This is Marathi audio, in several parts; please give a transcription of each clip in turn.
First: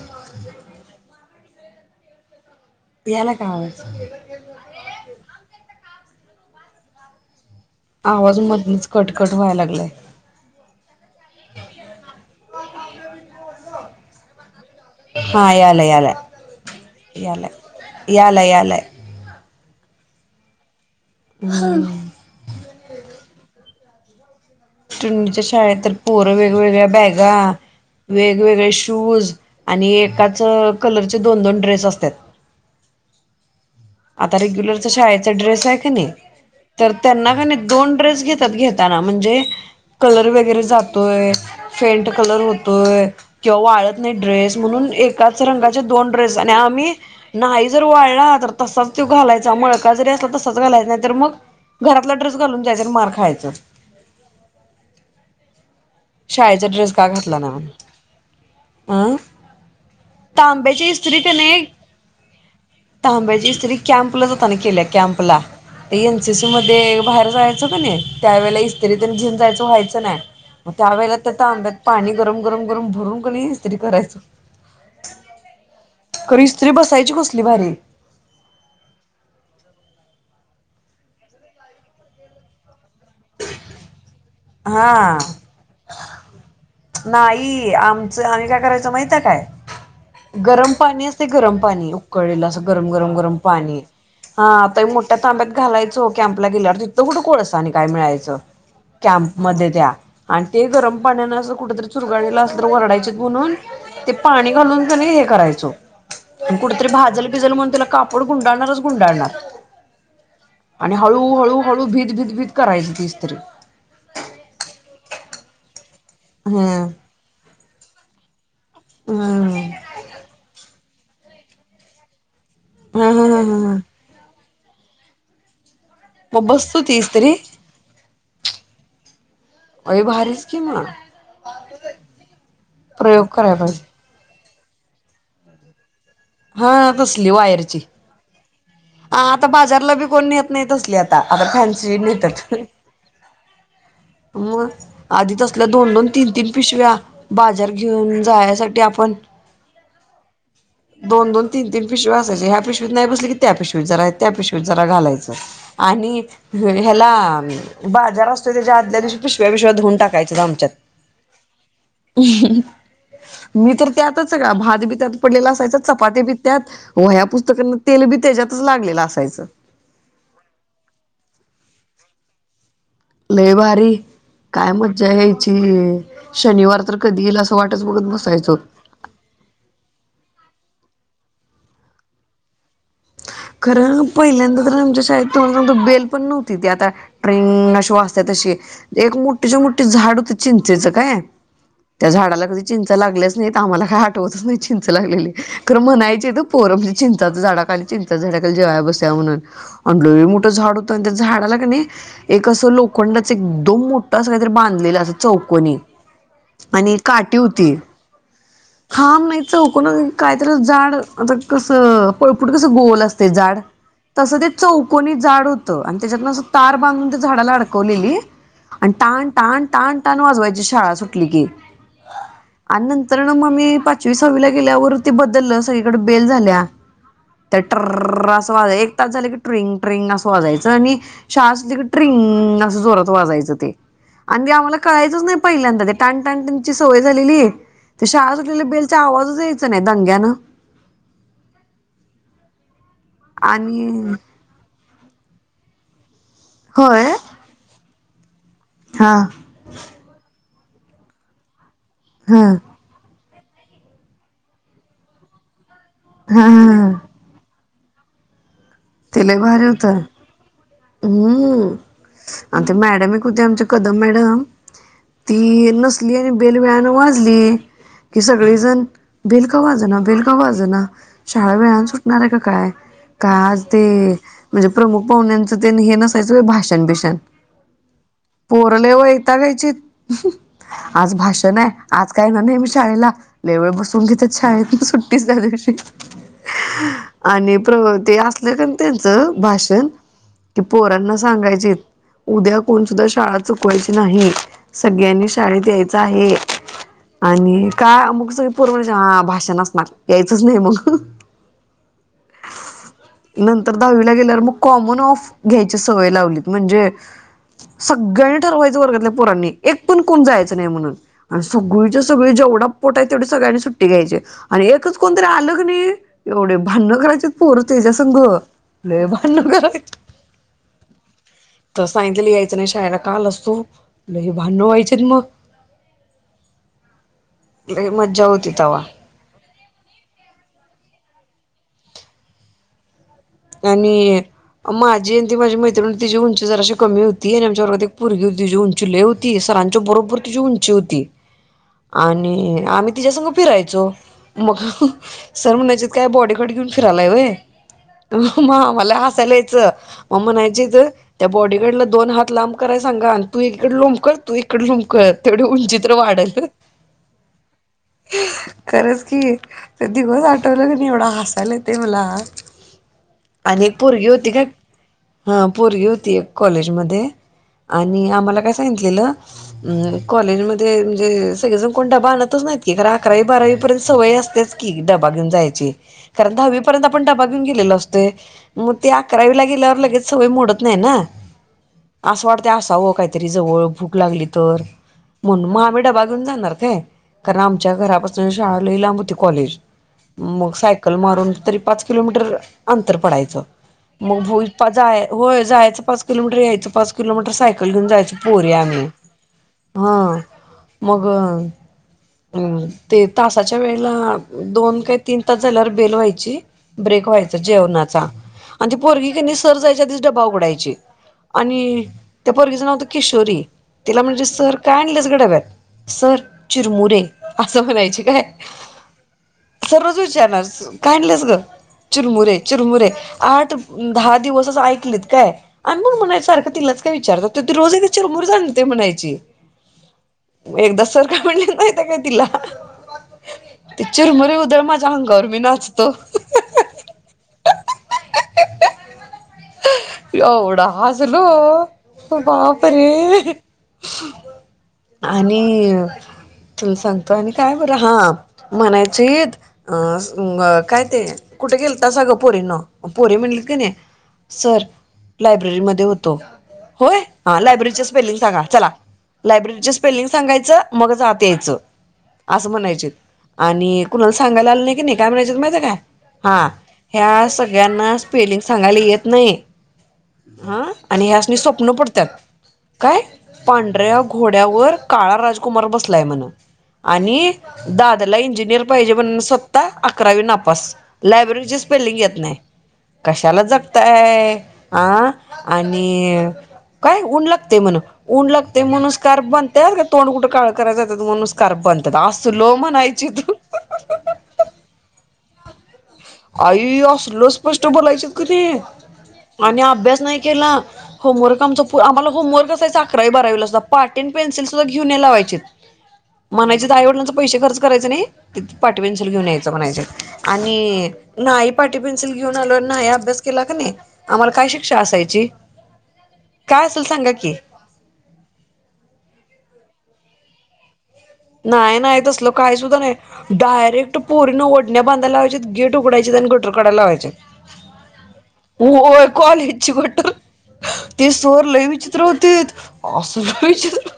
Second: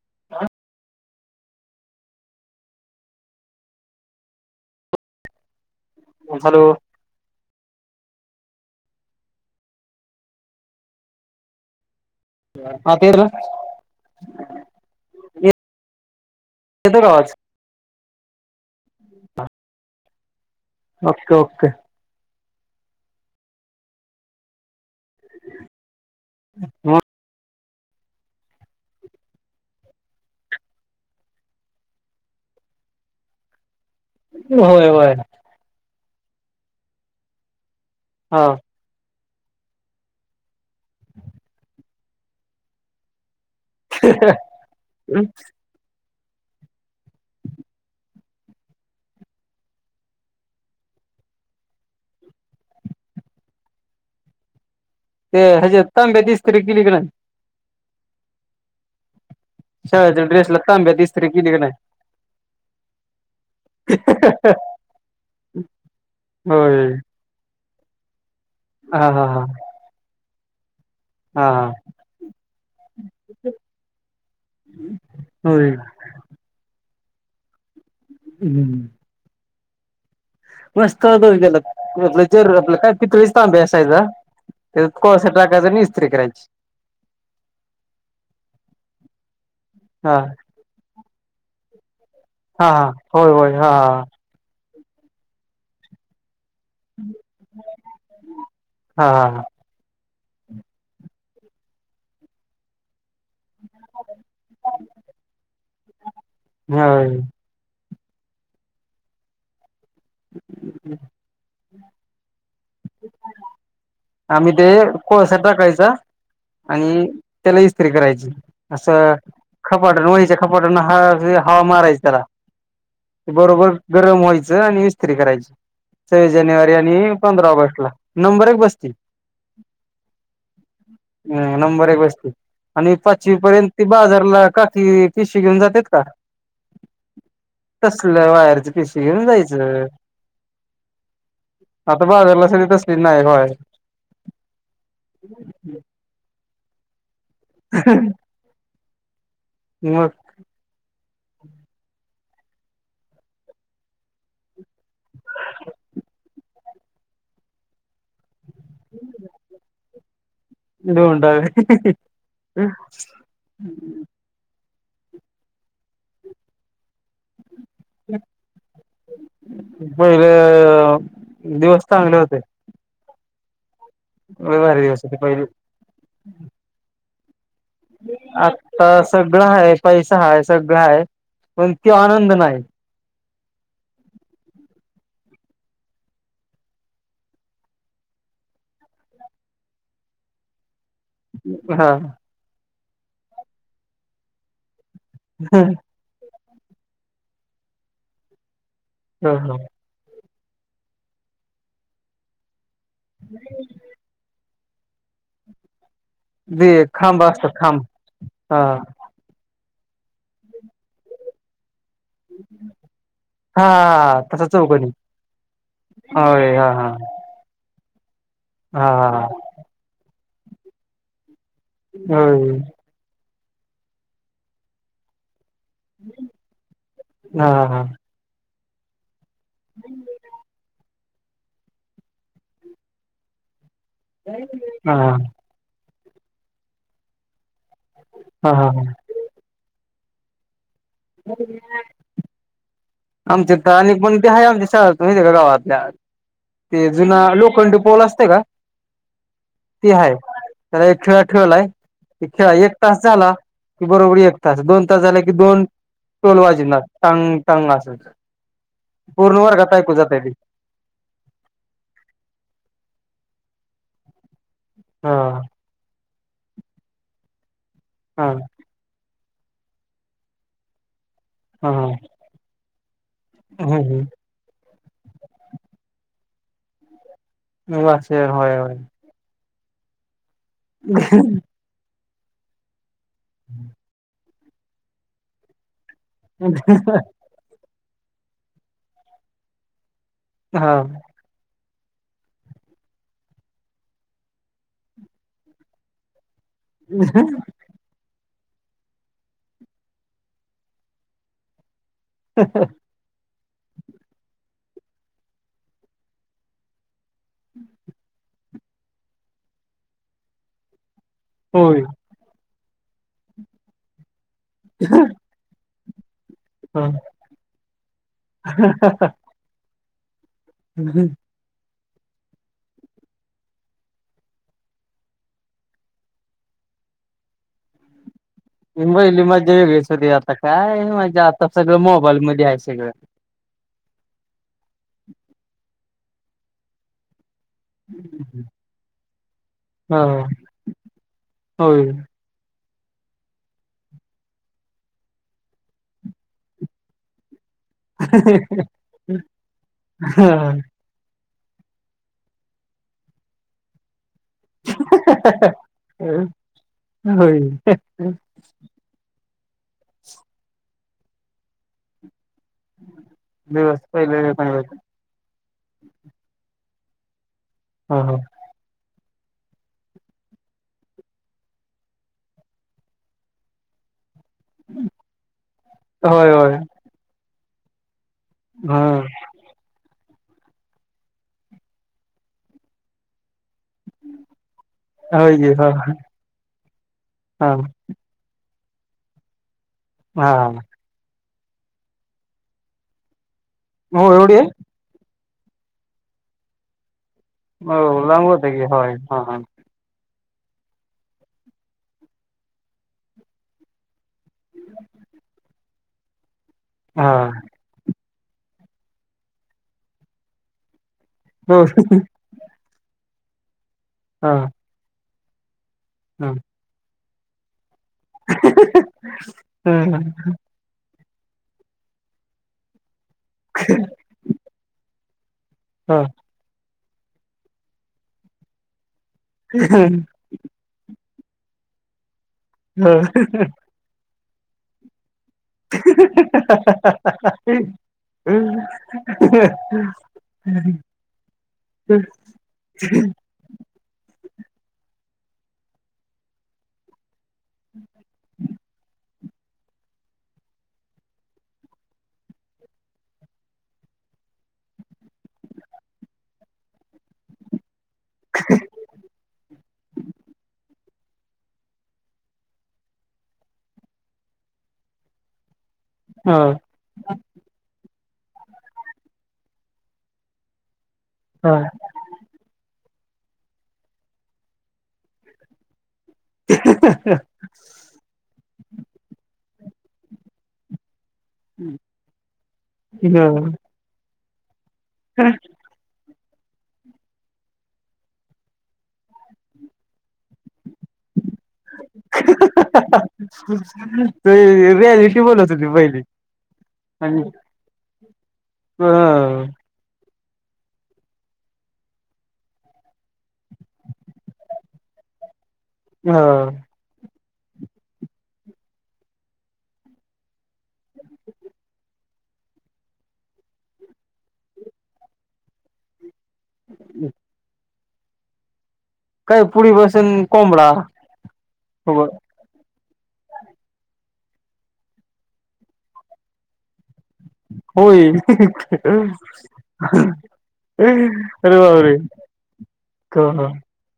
[unintelligible] येला का हॅलो आवाज मधच कटकट व्हाय लागलाय ह तेर हा याला याला येतोय का आवाज याला याला यालं ओके ओके टुंडीच्या शाळेत तर पोर वेगवेगळ्या बॅगा वेगवेगळे शूज आणि एकाच कलरचे दोन दोन ड्रेस असतात आता रेग्युलर होय त होय शाळाचा ड्रेस आहे का नाही तर त्यांना का दोन ड्रेस हा घेतात घेताना म्हणजे कलर वगैरे जातोय फेंट कलर होतोय किंवा वाळत नाही ड्रेस म्हणून एकाच रंगाचे दोन आम्ही नाही जर वाढला तसच तो घालायचा मळका जरी असला तसच घालायच नाही तर मग घरातला ड्रेस घालून जायच मार खायचं ते हज शाळेचा ड्रेस का घातला ना अं शाळेच्या ड्रेसला तांबे च तांब्यात इत्र्री इस्त्री केली की क नाही तांब्याचीत्री कॅम्पलाच होताना केल्या कॅम्प ला ते एनसीसी होय मध्ये बाहेर जायचं का नाही त्यावेेळेला इस्त्रीत हा हा घेऊन हा जायचं व्हायचं नाही मग त्या वेळेला तर हा तांब्यात पाणी गरम -गरम- गरम भरून कणी इस्त्री करायचो होय [inaudible] खरं इस्त्री बसायची कसली भारी हम्म... मस्त गला आपल्याचेर आपलं काय [unintelligible] पितळीचा तांब्या आसायचा त्यात हा कोळसा टाकायचा आणि इस्त्री करायची नाही आमचं- आम्ही काय करायचं माहित काय? हा गरम पाण्या ते गरम पाणी उकळलेल अस हा हा गरम -गरम होय -गरम होय हा पाणी हा... तर मोठ्या तांब्यात घालायचो कॅंपला गेल्यावर तिथं कुठं कोळसा आणि काय मिळायचं च हा कॅम्प हा मध्ये त्या आणि ते गरम पाण्यान असंच कुठ तरी चुरगळलेल असल तर वरडायचीत [inaudible] म्हणून ते पाणी घालून कणी हे करायचो [inaudible] आणि हा कुठेतरी होय भाजल भिजल म्हणून त्याला कापड गुंडाळणारच गुंडाळणार.. आणि हळू- हळू- हळू भीत -भीत- भीत करायच ती इस्त्री आम्ही ते कोळसा टाकायचा हम्म आणि त्याला इस्त्री करायची असं हम्म खपाट्या वयच्या खपाट्याना -ह हवा मारायची त्याला हा हा हा बरोबर हा गरम व्हायचं आणि इस्त्री करायची सव्वीस मग जानेवारी बसतो ती आणि इस्त्री पंधरा ऑगस्ट ला नंबरच बसतील अय भारीच कि मग [inaudible] हम् नंबर एक बस्ती आणि प्रयोग पाचवी कराय पर्यंत पाहिजे ती बाजारला खाकी पिशवी घेऊन जात्यात का हा कसली वायरची तसलं वायरची पिशी हा घेऊन आता जायचं बाजारला बी कोण न्हेत नाही तसली आता आता फॅन्सी आता नेत्यात बाजारला सगळी तसली नाही वायर [inaudible] मग आधी तसल्या दोन- दोन तीन -तीन पिशव्या बाजार घेऊन जायासाठी आपण मग दोन -दोन तीन -तीन पिशव्या असायच्या ह्या पिशवीत नाही बसली क त्या पिशवीत जरा त्या पिशवीत जरा घालायचं आणि ह्याला बाजार तर त्याच्या आदल्या दिवशी पिशव्या -बिशव्या धूवून टाकायच्या असायच्यात आमच्यात देऊन टाक [inaudible] मी तर त्यातच सगळा भात-बित त्यात पडलेल असायच चपात्या बी त्यात वह्या पुस्तक तेल [inaudible] बी त्याच्यातच लागलेलं असायचं पहिले दिवस चांगले होते लय भारी लय काय भारी दिवस मज्जा होते पहिले यायची शनिवार तर कधी येल अस आता सगळं आहे पैसा हाय सगळ सगळं आहे पण त्यो आनंद नाही खरं पहिल्यांदा तर आमच्या शाळेत तुम्हाला सांगतो बेल पण नव्हती ती आता ट्रिंंग.. अशी वाजत्या तशी एक मोठीच्या- मोठीे झाड होती चिं चिंचेच काय हा त्या झाडाला कधी चिंचा लागल्याच नाहीत आम्हाला काय आठवतच नाही चिं चिंच लागलेली खरं म्हणायचीत हं पोर चिंचाच्या झाडाखाली- चिंचेच्या झाडाखाली जेवाय बसूया म्हणून आणि लय मोठ्ठं झाड होत त्या झाडाला का नाही एक अस लोक लोखंडाच एकदम मोठा असं काहीतरी बांधलेलं असं चौकोनी ते आणि खांब काटी असतात होती खांब हा हाम मा चौकण -काय तेला जाड आता -कसं पळपुट कसं गो असते जाड हा तसं तसा ते चौकणी चौकोनी झाड होतं त्याला असं होय हा तार हा बांधून झाडाला अडकवून कोलेली [unintelligible] आणि हा टाण -टाण- टाण- टाण वाजवायची शाळा सुटली की होय आणि नंतर आणि मग मी पाचवी सहावी गेल्यावर ते बदललं सगळीकडे बेल झाल्या हा त्या हा टर्रररररर असं वाजा- एक तास झाले की ट्रिंग ट्रिंग असं वाजायचं आणि शाळा सुटली का ट्रिंगगगग.. असं चोरात वाजायचं ते आणि ते आम्हाला हा कळायचंच नाही पहिल्यांदा ते टाणटाणटाण त्यांची सवय झालेली आहे ते शाळा हा उठलेला हा बेलचा आवाजच यायचा नाही दंग्यानं [unintelligible] आमच्या तर आणि पण ते आहे आमच्या शाळत माहिती आहे का गावातल्या ते जुना लोखंड पोल असतय का? हां ते आहे त्याला एक खिळा ठेवलाय हा खेळा एक तास झाला कि बरोबर एक तास दोन तास झाले कि दोन टोल हा वाजणार हा टांग टांग [unintelligible] ते लई पूर्ण भारी वर्गात होत ऐकू जातंय ते हम्म आणि ते मॅडम एक होत्या आमच्या कद मॅडम हां ती नसली आणि बेलवेळाने वाजली कि हां सगळेजण बिल का वाजण बिल का वाजना शाळा वेळान हां सुटणार आहे का काय का आज ते हं, म्हणजे प्रमुख पाहुण्यांचं ते हे नसायचं भाषण भिषण ब सर होय होय य आज भाषण आहे आज काय ना नेहमी शाळेला लेवळ बसून घेत आ छाेत सुट्टीच त्यादिवशी [unintelligible] प्र ते असले का त्यांचं भाषण की हा पोरांना सांगायचे उद्या कोण सुद्धा शाळा चुकवायची नाही सगळ्यांनी शाळेत यायचं आहे आणि काय मग सर पूर्वजा भाषान असणार यायचं नाही मग ह ह नंतर दहावीला गेल्यावर मग कॉमन ऑफ घ्यायची सवय लावली म्हणजे सगळ्यांनी ठरवायचं वर्गातल्या पोरांनी एक पण कोण जायचं नाही म्हणून आणि होय सगळीच सगळे जेवढा पोटाय तेवढी सगळ्यांनी सुट्टी घ्यायची आणि एकच कोणतरी आलंग नाही एवढे भांण हां. करायचे पोरतेच्या संघ भांण कराय हम् हम् तर सांगित लि यायचं नाही शायला काल असतो लही भांड व्हायचे मग लई मजा होती तवा. बहिली मजा वेगळेस होते आता काय म्हणजे आता सगळं मोबाईल मध्ये आहे सगळं आणि माझी आणि ती माझी मैत्रिण तिची उंची जराशी कमी होती ती आणि आमच्या वर्गात एक पोरगी होती ती उंचीले होती सरांच्या हा बरोबर तिची उंची होती होय. आणि आम्ही तिच्या संघ फिरायचो मग सर म्हणाचत काय बॉडीकट घेऊन फिरायलाय वय मग आम्हाला हसायला यायचं मग हां. म्हणायचं ग त्या बॉडीगारडला दोन हात लांब कराय सांगा आणि तू एकीकडे लोंब कर तू इकड लुमकळत तेवढे उंचीत्र वाढल होय खरंच की तर दिवस आठवलं क नाही एवढा हासायला ते मला आणि एक दिवस पोरगी पहिले होती का हा हं पोरगी होती एक कॉलेजमध्ये हा आणि आम्हाला काय सांगितलेलं अ कॉलेजमध्येध्ये म्हणजे सगळेजण कोण डबा आणतच नाहीत की कारण अकरावी बारावी पर्यंत सवय असत च की डबा घेऊन जायचे होय, कारण होय. दहावीपर्यंत आपण डबा घेऊ गेलेलो असतो मग हा ते अकरावी ला गेल्यावर लगेच सवय मोडत नाही ना आसवाडते असावं काहीतरी जवळ भक लागली तर होय म्हण की मग हा आम्ही डबा घेऊन जाणार काय कारण हा आमच्या घरापासून श लाबती कॉलेज हा मग सायकल मारून तरी पाच किलोमीटर अंतर पडायचं हो मग एवढी आहे? भ जाय होय जायचं पाच किलोमीटर यायचं पाच किलोमीटर सायकल घेऊन हो जायची लांब होतं पोहरी की आम्ही होय हा हा हा मग अ ते तासाच्या वेळेला दोन काय तीन तास झाल्यावर बेल व्हायची ब्रेक हा व्हायची आणि पोरगी क सर जायच्या डबा उघडायचे आणि हो त्या परगीचं नावतं किशोरी तिला म्हणजे हा सर काय आणलेच घडाव्यात सर चिरमुरे असं म्हणायचे ठीय सर्ज चॅनस का आणलेस ग चिरमुरे चिरमुरे आठ दहा दिवसच ऐकलेत काय आणि मग हा म्हणायसारखं तिलाच काय विचारतात तर ती रोज चिरमुरे आणते म्हणायची हम्म का म्हणल्या माहिती आहे काय तिला हा उधर मा जाहंगर एवढा हसलो हम् बापरे! ह आणि तुला सांग आणि काय बरं हा म्हणायचित अ काय ते कुठे गेल ग पोरे न पोरे म्हणल की नाही सर लायब्ररी म होतो होय लायब्ररीच स्पेलिंग सांगा चला लायब्ररीच स्पेलिंग सांगायच मगच आत यायचं असं म्हणायचे आणि कुणाला सांगायला आलं नाही की नाही काय म्हणायच माहितं काय हा ह्या सगळ्यांना स्पेलिंग सांगायला येत नाही ह आणि हा स्वप्न पडतात काय पांढऱ्या घोड्यावर काळा राजकुमार बस सायला म्हण आणि दादला इंजिनिअर पायजे म्हण अकरावी नापास लाॅब्रेरी स्पेलिंग येत नाही कशाला जगताय अ आणि कायऊन लागतेय म्हण ऊन लागते म्हणूसकार बनते का तोंड कुठं काळ करायच तू नुसकार बनतात अस तू लो म्हणायची त दि बहिली आई असल स्पष्ट बोलायचे क नाही अ आणि अभ्यास नाही केला होमवर्क आमचा आ्हाला होमवर्क कायच अकरा बरावीला अस प पाट्टन पन्सिल सुद्धा घेऊन लावायचेत ह म्हणायची तर आई वडिलांचं पैसे खर्च करायचे नाही तिथे पाटीपेन्सिल घेऊन यायचं म्हणायचं आणि नाही पाठी पेन्सिल घेऊन आलो नाही अभ्यास केला का नाही आम्हाला काय शिक्षा असायची हम् काय असेल सांगा की पुढी बसून कोंबडा नाही नाही तसलं काय सुुद्धा नाही डायरेक्ट पोरिना ओण्या बांधा लावायच्यात गेट उघडायचे आणि गटर काढाय लावायची होय होय कॉलेज ची गटर ते सरं अरे लई बापरे विचित्र हॊतीत हा असलं विचित्र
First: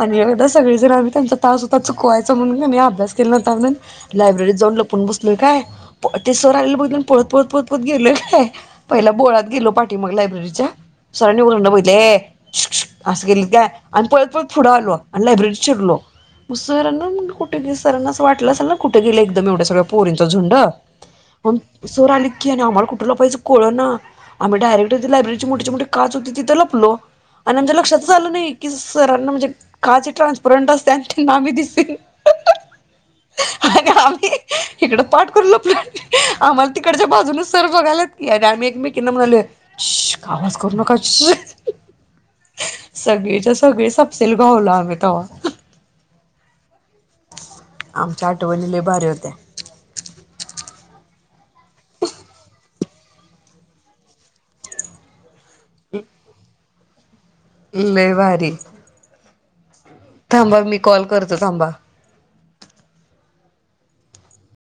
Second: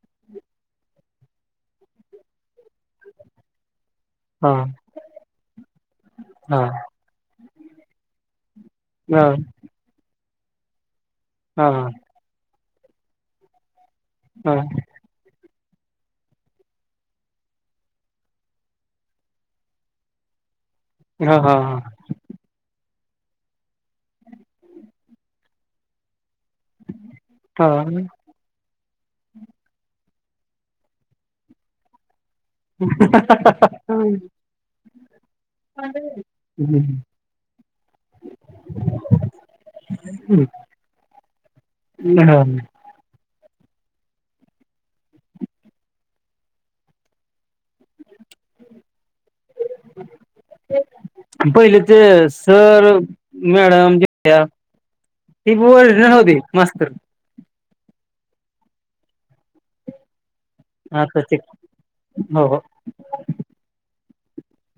आणि एवढं सगळेजण आम्ही त्यांचा तास होता चुकवायचा म्हणूनं अभ्यास केला नव्हता म्हणून लायब्ररीत जाऊन लपून बसलूय काय ते सरं हा हा आलेलं बघितलं पळत, पळत, पळत, पळत गेलोय काय पहिला हा बोळात गेलो पाठी मग लायब्ररीच्या सरांनी वरन हा बघितलेत ये शुक शुक असं केलेत काय आणि पळत, पळत पुढे आलो आणि लायब्ररीत शिरलो मग सरांना कुठे सरांना असं वाटलं असेल ना कुठे गेले एकदम एवढ्यागळ्या पोरींचा झुंड हा हा हा हा आणि सर आलेत कि आमाला कुठं कुटं लपायचं कळेना आमी डायरेक्ट लॅब्ररी मोठीची मोठी काच होती लपलो आणि नंतर लक्षातच आलं नाही की सरांना म्हणजे काचं ही ट्रान्सपरंट असत्या त्यांना आमी दिसलो. [inaudible] इकडं पाठ करून लपलोय आमाला तिकडच्या बाजून सर बघायलात की आमी एकमेकीना म्हणालोय शु आवाज करू नका. सगळेच्या सगळे सगळे सबसेल घावलो आमी तवा आमच्या आठवणी लय भारी होत्या. पहिलेचे सर, मॅडम ज ती बोल राहू दे मास्तरं लय भारी. थांबा मी कॉल आता ते करतो थांबा. हो